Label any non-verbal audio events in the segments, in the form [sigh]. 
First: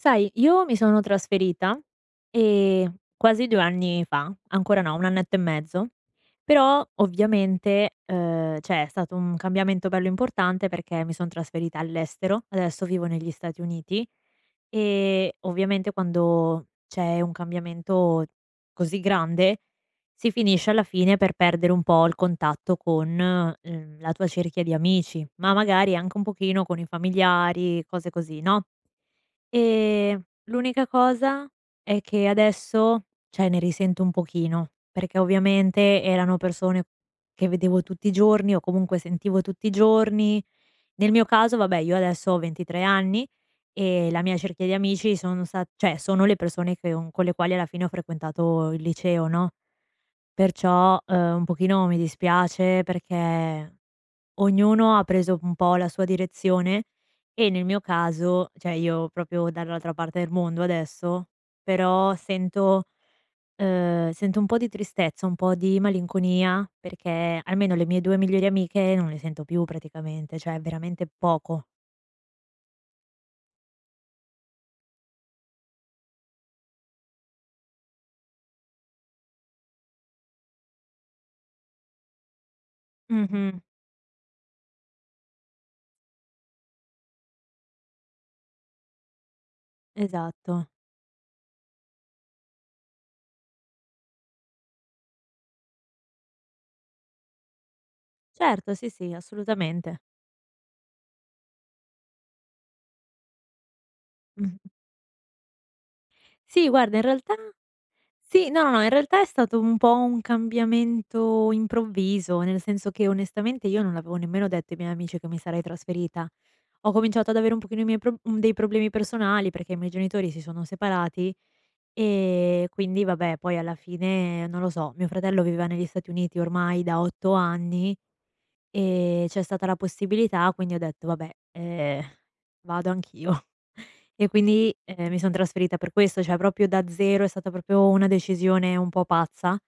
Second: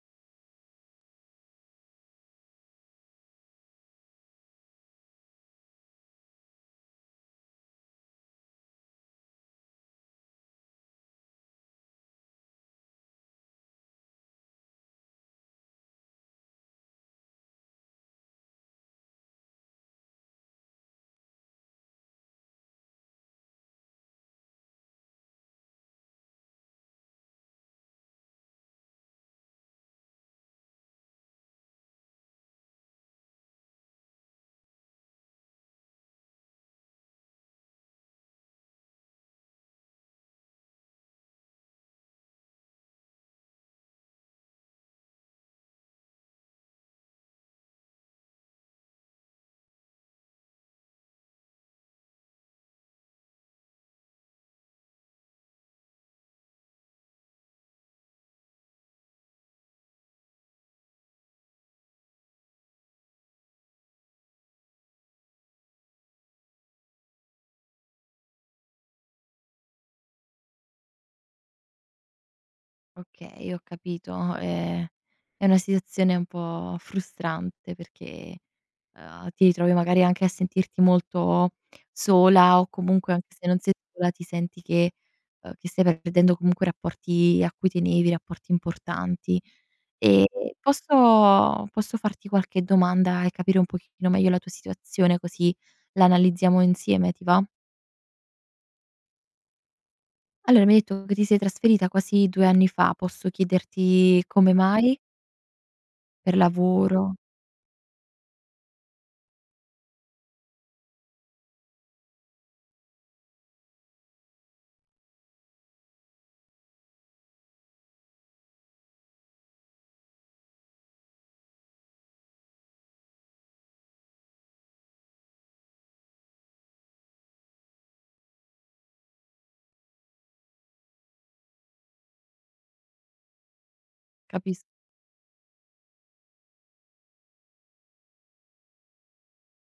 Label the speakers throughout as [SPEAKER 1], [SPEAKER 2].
[SPEAKER 1] Sai, io mi sono trasferita, ehm, quasi 2 anni fa, ancora no, un annetto e mezzo, però ovviamente, ehm, cioè è stato un cambiamento bello importante, perché mi son trasferita all'estero, adesso vivo negli Stati Uniti; e, ovviamente, quando c'è un cambiamento così grande, si finisce alla fine per perdere un po' il contatto con, uhm, la tua cerchia di amici, ma magari anche un pochino con i familiari, cose così, no? Ehm, l'unica cosa è che adesso, cioè ne risento un pochino, perché ovviamente erano persone che vedevo tutti i giorni o, comunque, sentivo tutti i giorni. Nel mio caso vabbè, io adesso ho 23 anni, e la mia cerchia di amici sono sta cioè sono le persone che un con le quali alla fine ho frequentato il liceo, no? Perciò, ehm, un pochino mi dispiace, perché ognuno ha preso un po' la sua direzione e, nel mio caso, cioè io proprio dall'altra parte del mondo adesso, però sento ehm, sento un po' di tristezza, un po' di malinconia, perché almeno le mie 2 migliori amiche non le sento più, praticamente, cioè veramente poco.
[SPEAKER 2] Okay, ho capito. Ehm, è una situazione un po' frustrante perché, ehm, ti ritrovi magari anche a sentirti molto sola o comunque, anche se non
[SPEAKER 1] Mh-mh.
[SPEAKER 2] sei sola, ti senti che, ehm, che ti stai perdendo comunque rapporti a cui tenevi, rapporti importanti. E
[SPEAKER 1] Esatto.
[SPEAKER 2] posso posso farti qualche domanda e capire un pochettino meglio la tua situazione, così l'analizziamo insieme, ti va?
[SPEAKER 1] Certo. Sì, sì, assolutamente.
[SPEAKER 2] Allora mi hai etto che ti sei trasferita quasi 2 anni fa. Posso chiederti come
[SPEAKER 1] Mh.
[SPEAKER 2] mai? Per
[SPEAKER 1] Sì, guarda, in
[SPEAKER 2] lavoro
[SPEAKER 1] realtà sì no, no, no, in realtà è stato un po' un cambiamento improvviso, nel senso che onestamente io non l'avevo nemmeno detto ai miei amici che mi sarei trasferita. Ho cominciato ad avere un pochino i miei prob dei problemi personali perché i miei genitori si sono separati, e quindi, vabbè, poi alla fine, non lo so. Mio fratello viveva negli Stati Uniti ormai da 8 anni. E c'è stata la possibilità, quindi ho detto: "Vabbè, eh, vado anch'io." E
[SPEAKER 2] Capis
[SPEAKER 1] quindi, ehm, mi sono trasferita per questo, cioè proprio da zero, è stata proprio una decisione un po' pazza,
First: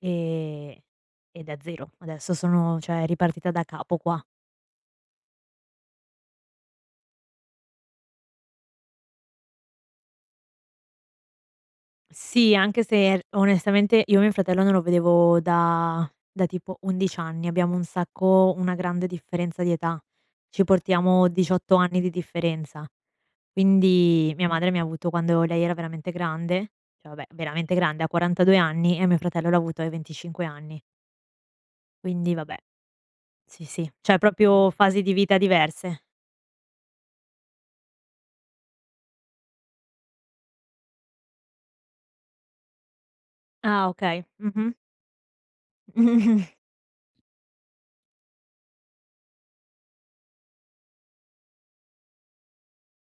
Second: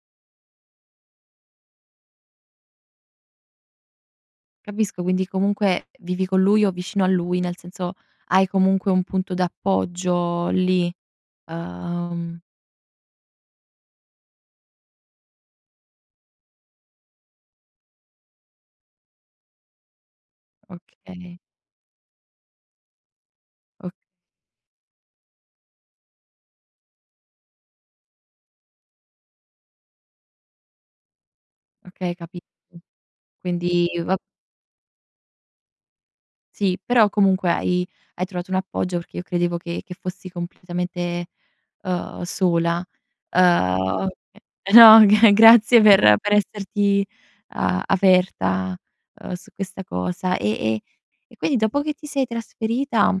[SPEAKER 1] ehm, e da zero. Adesso sono cioè ripartita da capo qua.
[SPEAKER 2] Capisco, quindi comunque vivi con lui o vicino a lui, nel senso, hai comunque un punto d'appoggio lì, uhm
[SPEAKER 1] Sì, anche se r onestamente io mio fratello non lo vedevo da da tipo 11 anni, abbiamo un sacco una grande differenza di età. Ci portiamo
[SPEAKER 2] Okay.
[SPEAKER 1] 18 anni di differenza.
[SPEAKER 2] O
[SPEAKER 1] Quindi mia madre mi ha avuto quando lei era veramente grande, cioè, vabbè, veramente grande, a 42 anni e mio fratello l'ha avuto ai 25 anni
[SPEAKER 2] Okay,
[SPEAKER 1] quindi
[SPEAKER 2] capi
[SPEAKER 1] vabbè. Sì,
[SPEAKER 2] quindi
[SPEAKER 1] sì, cioè
[SPEAKER 2] va
[SPEAKER 1] proprio fasi di vita diverse.
[SPEAKER 2] Sì, però comunque hai hai trovato un appoggio, perché io credevo che che fossi completamente, uhm, sola, uhm,
[SPEAKER 1] Ah,
[SPEAKER 2] ehm,
[SPEAKER 1] okay.
[SPEAKER 2] e
[SPEAKER 1] Mh-mh.
[SPEAKER 2] no, g grazie per per
[SPEAKER 1] [chuckles]
[SPEAKER 2] esserti a aperta, uhm, su questa cosa, e e e quindi dopo che ti sei trasferita,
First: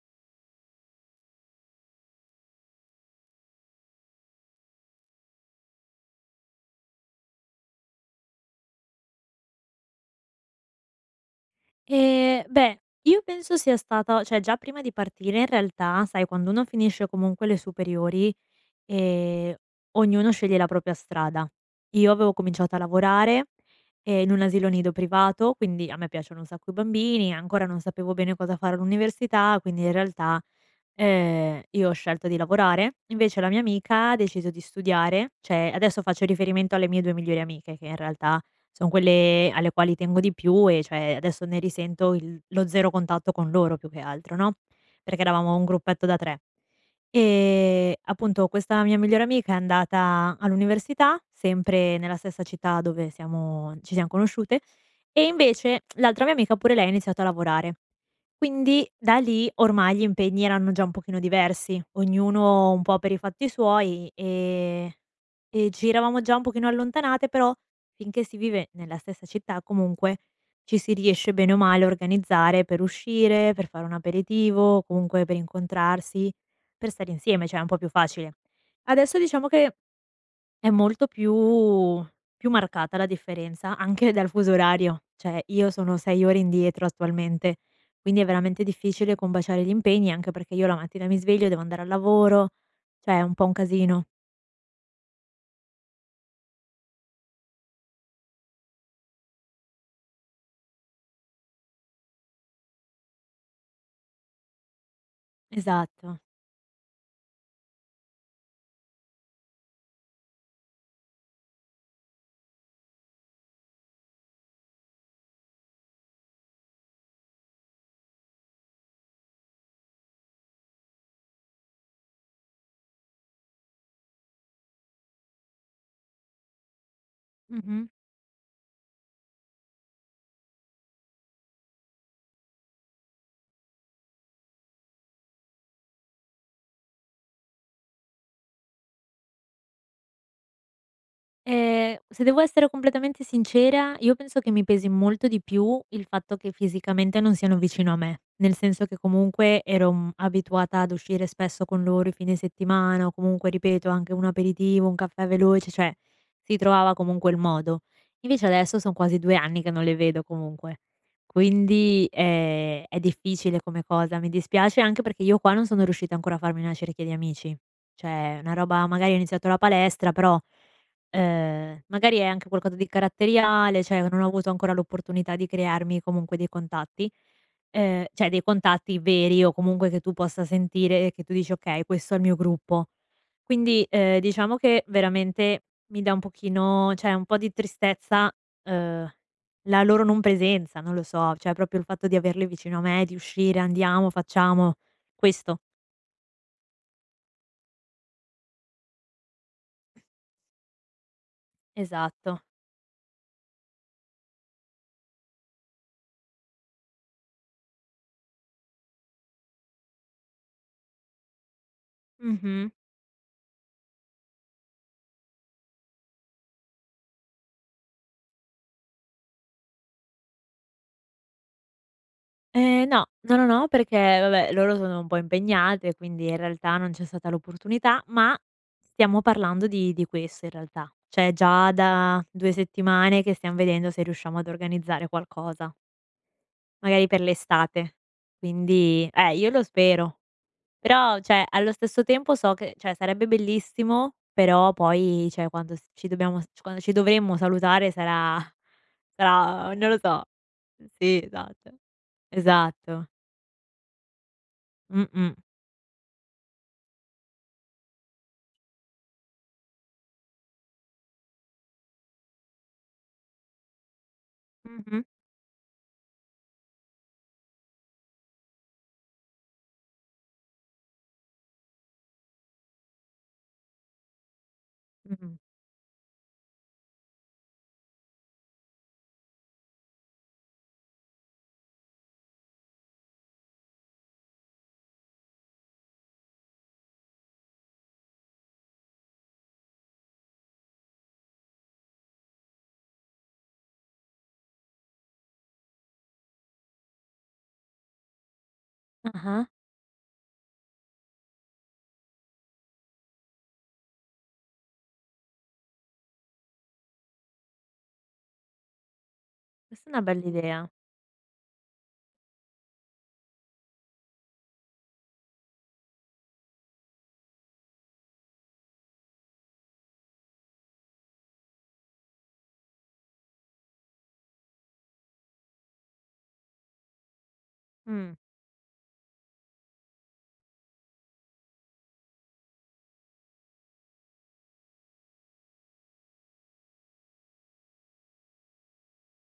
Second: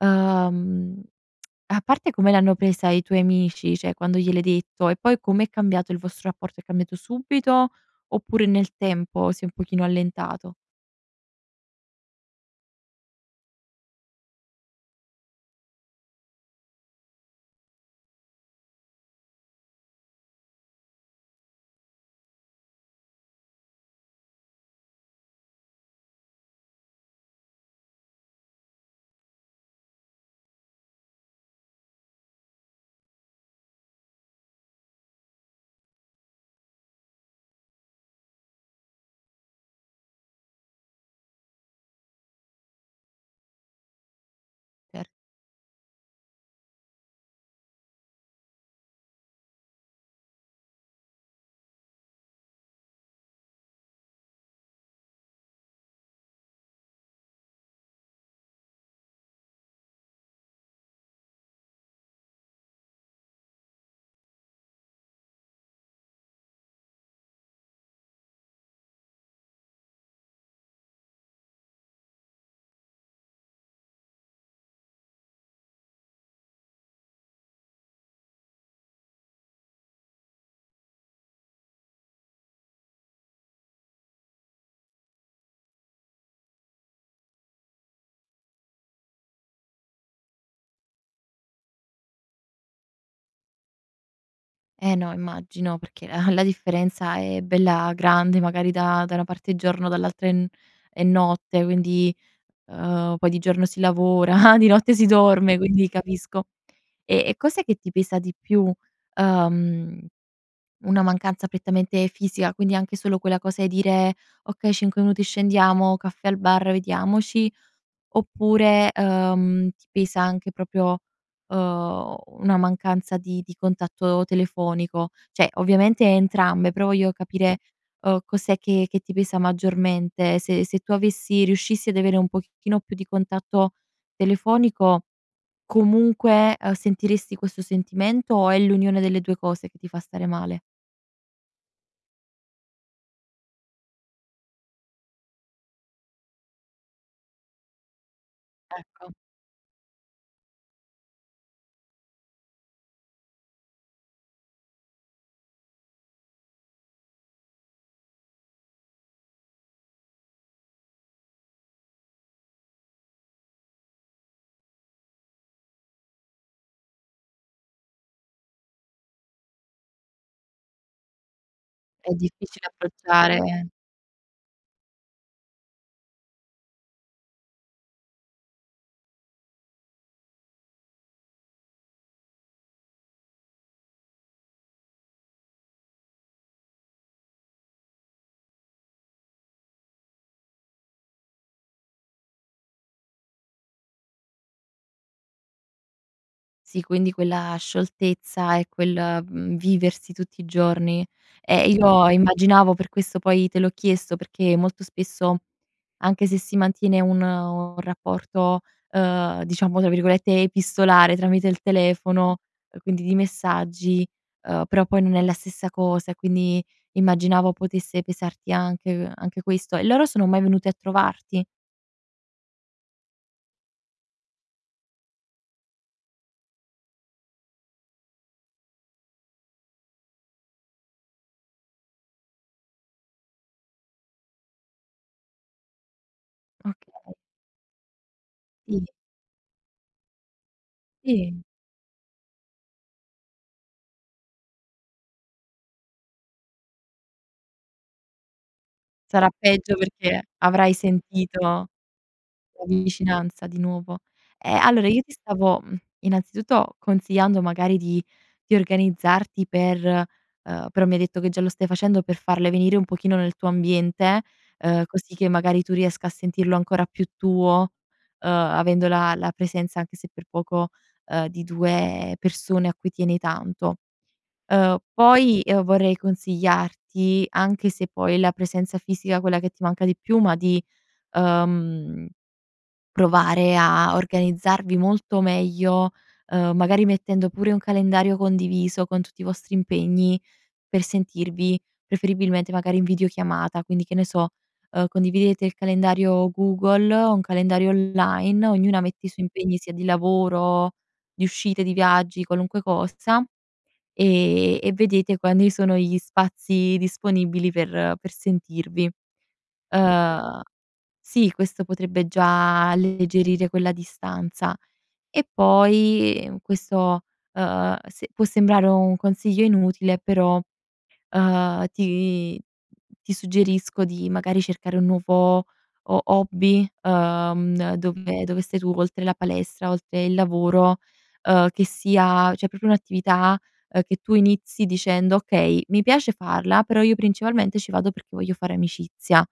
[SPEAKER 2] uhm [tsk] a parte come l'hanno presa i tuoi amici, cioè quando gliel'hai detto e poi, com'è cambiato il vostro rapporto, è cambiato subito, oppure nel tempo si è un pochino allentato?
[SPEAKER 1] Ehm, beh, io penso sia stata cioè già prima di partire, in realtà, sai quando uno finisce comunque le superiori, ehm, ognuno sceglie la propria strada. Io avevo cominciato a lavorare, ehm, in un asilo nido privato, quindi, a me piacciono un sacco i bambini, ancora non sapevo bene cosa fare all'università, quindi in realtà, ehm, io ho scelto di lavorare, invece la mia amica ha deciso di studiare. Cioè adesso faccio riferimento alle mie 2 migliori amiche che in realtà, son quelle alle quali tengo di più e cioè adesso ne risento il lo 0 contatto con loro, più che altro, no,
[SPEAKER 2] Cer
[SPEAKER 1] perché eravamo un gruppetto da 3. Ehm, appunto, questa mia migliore amica è andata all'università, sempre nella stessa città dove siamo ci siam conosciute, e invece [tsk] l'altra mia amica pure lei ha iniziato a lavorare. Quindi, da lì- ormai gli impegni erano già un pochino diversi- ognuno un po' per i fatti suoi, e e ci eravamo già un pochino allontanate. Però, finché si vive nella stessa città, comunque, ci si riesce bene o male a organizzare per uscire, per fare un aperitivo, comunque per incontrarsi, per stare insieme, cioè è un po' più facile. Adesso diciamo che è molto più più marcata la differenza anche dal fuso orario, cioè io sono 6 ore indietro attualmente, quindi è veramente difficile combaciare gli impegni, anche perché io la mattina mi sveglio, devo andare al lavoro, cioè è un po' un casino.
[SPEAKER 2] Eh no, immagino. Perché ah, la differenza è bella grande, magari da da una parte è giorno dall'altra è n è notte, quindi, uhm, poi di giorno si lavora, di notte si dorme, quindi
[SPEAKER 1] Esatto.
[SPEAKER 2] capisco. E e cos'è che ti pesa di più, uhm, una mancanza prettamente fisica, quindi anche solo quella cosa e dire: "Okay, cinque minuti scendiamo, caffè al bar, vediamoci", oppure, uhm, ti pesa anche proprio, uhm, una mancanza di di contatto telefonico? Cioè, ovviamente entrambe, però voglio capire,
[SPEAKER 1] Mh-mh.
[SPEAKER 2] uhm, cos'è che che ti pesa maggiormente, se se tu avessi riuscissi ad avere un pochettino più di contatto telefonico, comunque sentiresti questo sentimento, o è l'unione delle due cose che ti fa stare male?
[SPEAKER 1] Ehm, se devo essere completamente sincera, io penso che mi pesi molto di più il fatto che fisicamente non siano vicino a me. Nel senso che,
[SPEAKER 2] Ecco.
[SPEAKER 1] comunque, ero, mhmm, abituata ad uscire spesso con loro i fine settimana, o comunque, ripeto, anche un aperitivo, un caffè veloce, cioè si trovava comunque il modo. Invece adesso son quasi 2 anni che non le vedo, comunque. Quindi ehm, è difficile come cosa, mi dispiace anche perché io qua non sono riuscita ancora a farmi una cerchia di amici. Cioè, una roba magari ho iniziato la palestra, però, ehm,
[SPEAKER 2] È
[SPEAKER 1] magari è anche
[SPEAKER 2] difficile
[SPEAKER 1] qualcosa di
[SPEAKER 2] approcciare
[SPEAKER 1] caratteriale, cioè, non ho avuto ancora l'opportunità di crearmi, comunque, dei contatti. Ehm, cioè, dei contatti veri o comunque che tu possa sentire e che tu dici: "Okay, questo è il mio gruppo." Quindi, ehm, diciamo che veramente mi dà un pochino, cioè, un po' di tristezza, uhm, la loro non presenza, non lo so, cioè, proprio il fatto di averli vicino a me, di uscire, andiamo, facciamo, questo.
[SPEAKER 2] Sì, quindi quella scioltezza e quel, mhmm, viversi tutti i giorni. Eh io
[SPEAKER 1] Esatto.
[SPEAKER 2] immaginavo, per questo poi te l'ho chiesto, perché molto spesso, anche se si mantiene un un rapporto, uhm, diciamo tra virgolette "epistolare" tramite il telefono,
[SPEAKER 1] Mh-mh.
[SPEAKER 2] quindi di messaggi, uhm, però poi non è la stessa cosa, e quindi immaginavo potesse pesarti anche uhm, anche questo. E loro sono mai venuti a trovarti?
[SPEAKER 1] Ehm, no, no, no, no, perché, vabbè, loro sono un po' impegnate e quindi, in realtà, non c'è stata l'opportunità, ma stiamo parlando di di questo, in realtà. Cioè già da 2 settimane che stiam vedendo se riusciamo ad organizzare qualcosa. Magari
[SPEAKER 2] Okay.
[SPEAKER 1] per l'estate,
[SPEAKER 2] Sì.
[SPEAKER 1] quindi eh, io lo spero. Però,
[SPEAKER 2] Sì.
[SPEAKER 1] cioè, allo stesso tempo so che cioè, sarebbe bellissimo, però poi, cioè quando s ci dobbiamo s quando ci dovremmo salutare sarà
[SPEAKER 2] Sarà
[SPEAKER 1] sarà,
[SPEAKER 2] peggio,
[SPEAKER 1] non lo so.
[SPEAKER 2] perché avrai
[SPEAKER 1] Sì,
[SPEAKER 2] sentito la
[SPEAKER 1] esatto. Esatto.
[SPEAKER 2] vicinanza di nuovo; ehm, allora io ti
[SPEAKER 1] Mh-mh.
[SPEAKER 2] stavo, mhmm, innanzitutto, consigliando magari di di organizzarti per uhm, però mi hai detto che già lo stai facendo, per farle venire un pochino nel tuo ambiente, uhm,
[SPEAKER 1] Mh-mh.
[SPEAKER 2] così che magari tu riesca a sentirlo ancora più tuo, uhm, avendo la la presenza, anche se per poco, uhm, di 2 persone a cui tieni tanto. Uhm,
[SPEAKER 1] Mh-mh.
[SPEAKER 2] poi, uhm, vorrei consigliarti, anche se poi è la presenza fisica, quella che ti manca di più, ma di, uhm, provare a organizzarvi molto meglio, uhm, magari mettendo pure un calendario condiviso con tutti i vostri impegni, per sentirvi, preferibilmente magari, in videochiamata. Quindi, che ne so, uhm, condividete il calendario Google, un calendario online, ognuna mette i suoi
[SPEAKER 1] Ah-ah.
[SPEAKER 2] impegni sia di lavoro, di uscite, di viaggi, qualunque cosa, e e vedete quanti sono gli spazi disponibili per per sentirvi.
[SPEAKER 1] Questa è una bella
[SPEAKER 2] Uhm,
[SPEAKER 1] idea.
[SPEAKER 2] sì, questo potrebbe già alleggerire quella distanza. E poi, mhmm, questo, uhm, se può sembrare un consiglio inutile, però, uhm, ti ti suggerisco di, magari, cercare un nuovo ho hobby, uhm,
[SPEAKER 1] Mh.
[SPEAKER 2] dove dove stai tu, oltre la palestra, oltre il lavoro, uhm, che sia cioè proprio un'attività, uhm, che tu inizi dicendo: "Okay, mi piace farla, però io principalmente ci vado perché voglio fare amicizia";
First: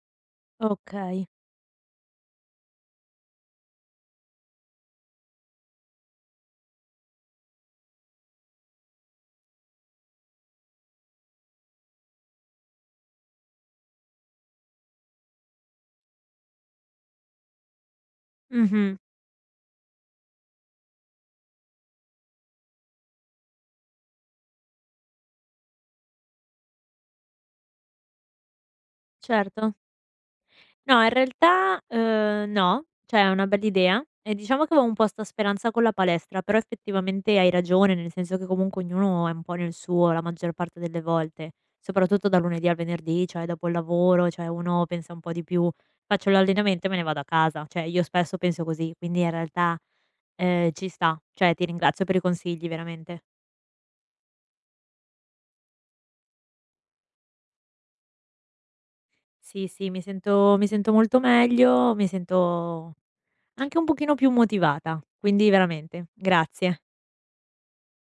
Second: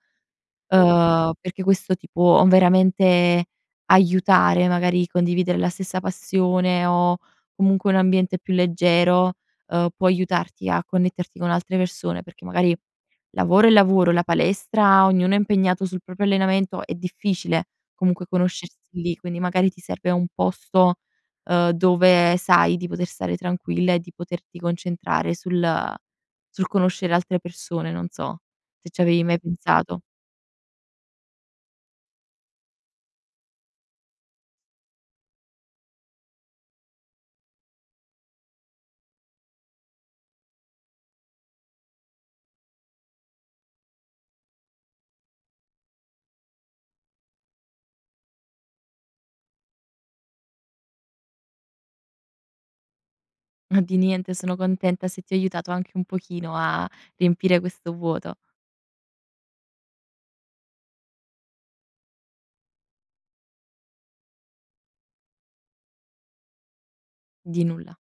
[SPEAKER 1] Okay.
[SPEAKER 2] uhm, perché questo ti può veramente aiutare, magari condividere la stessa passione o, comunque, un ambiente più leggero, uhm, può aiutarti a connetterti con altre persone, perché magari lavoro è lavoro, la palestra, ognuno è impegnato sul proprio allenamento, è difficile comunque conoscersi
[SPEAKER 1] Mh-mh.
[SPEAKER 2] lì, quindi magari ti serve un posto, uhm, dove sai di poter stare tranquilla e di poterti concentrare sul sul conoscere altre persone, non so, se ci avevi mai
[SPEAKER 1] Certo.
[SPEAKER 2] pensato.
[SPEAKER 1] No, in realtà, uhm, no, cioè è una bella idea e diciamo che avevo un po' 'sta speranza con la palestra, però effettivamente hai ragione, nel senso che, comunque, ognuno è un po' nel suo, la maggior parte delle volte; soprattutto dal lunedì al venerdì, cioè dopo il lavoro, cioè uno pensa un po' di più: "Faccio l'allenamento e me ne vado a casa". Cioè io spesso penso così, quindi in realtà, ehm, ci sta, cioè ti ringrazio per i consigli, veramente.
[SPEAKER 2] Ma di niente, sono contenta se ti ho aiutato anche un pochino a riempire questo vuoto.
[SPEAKER 1] Sì, sì, mi sento mi sento molto meglio, mi sento anche un pochino più motivata, quindi veramente, grazie.
[SPEAKER 2] Di nulla.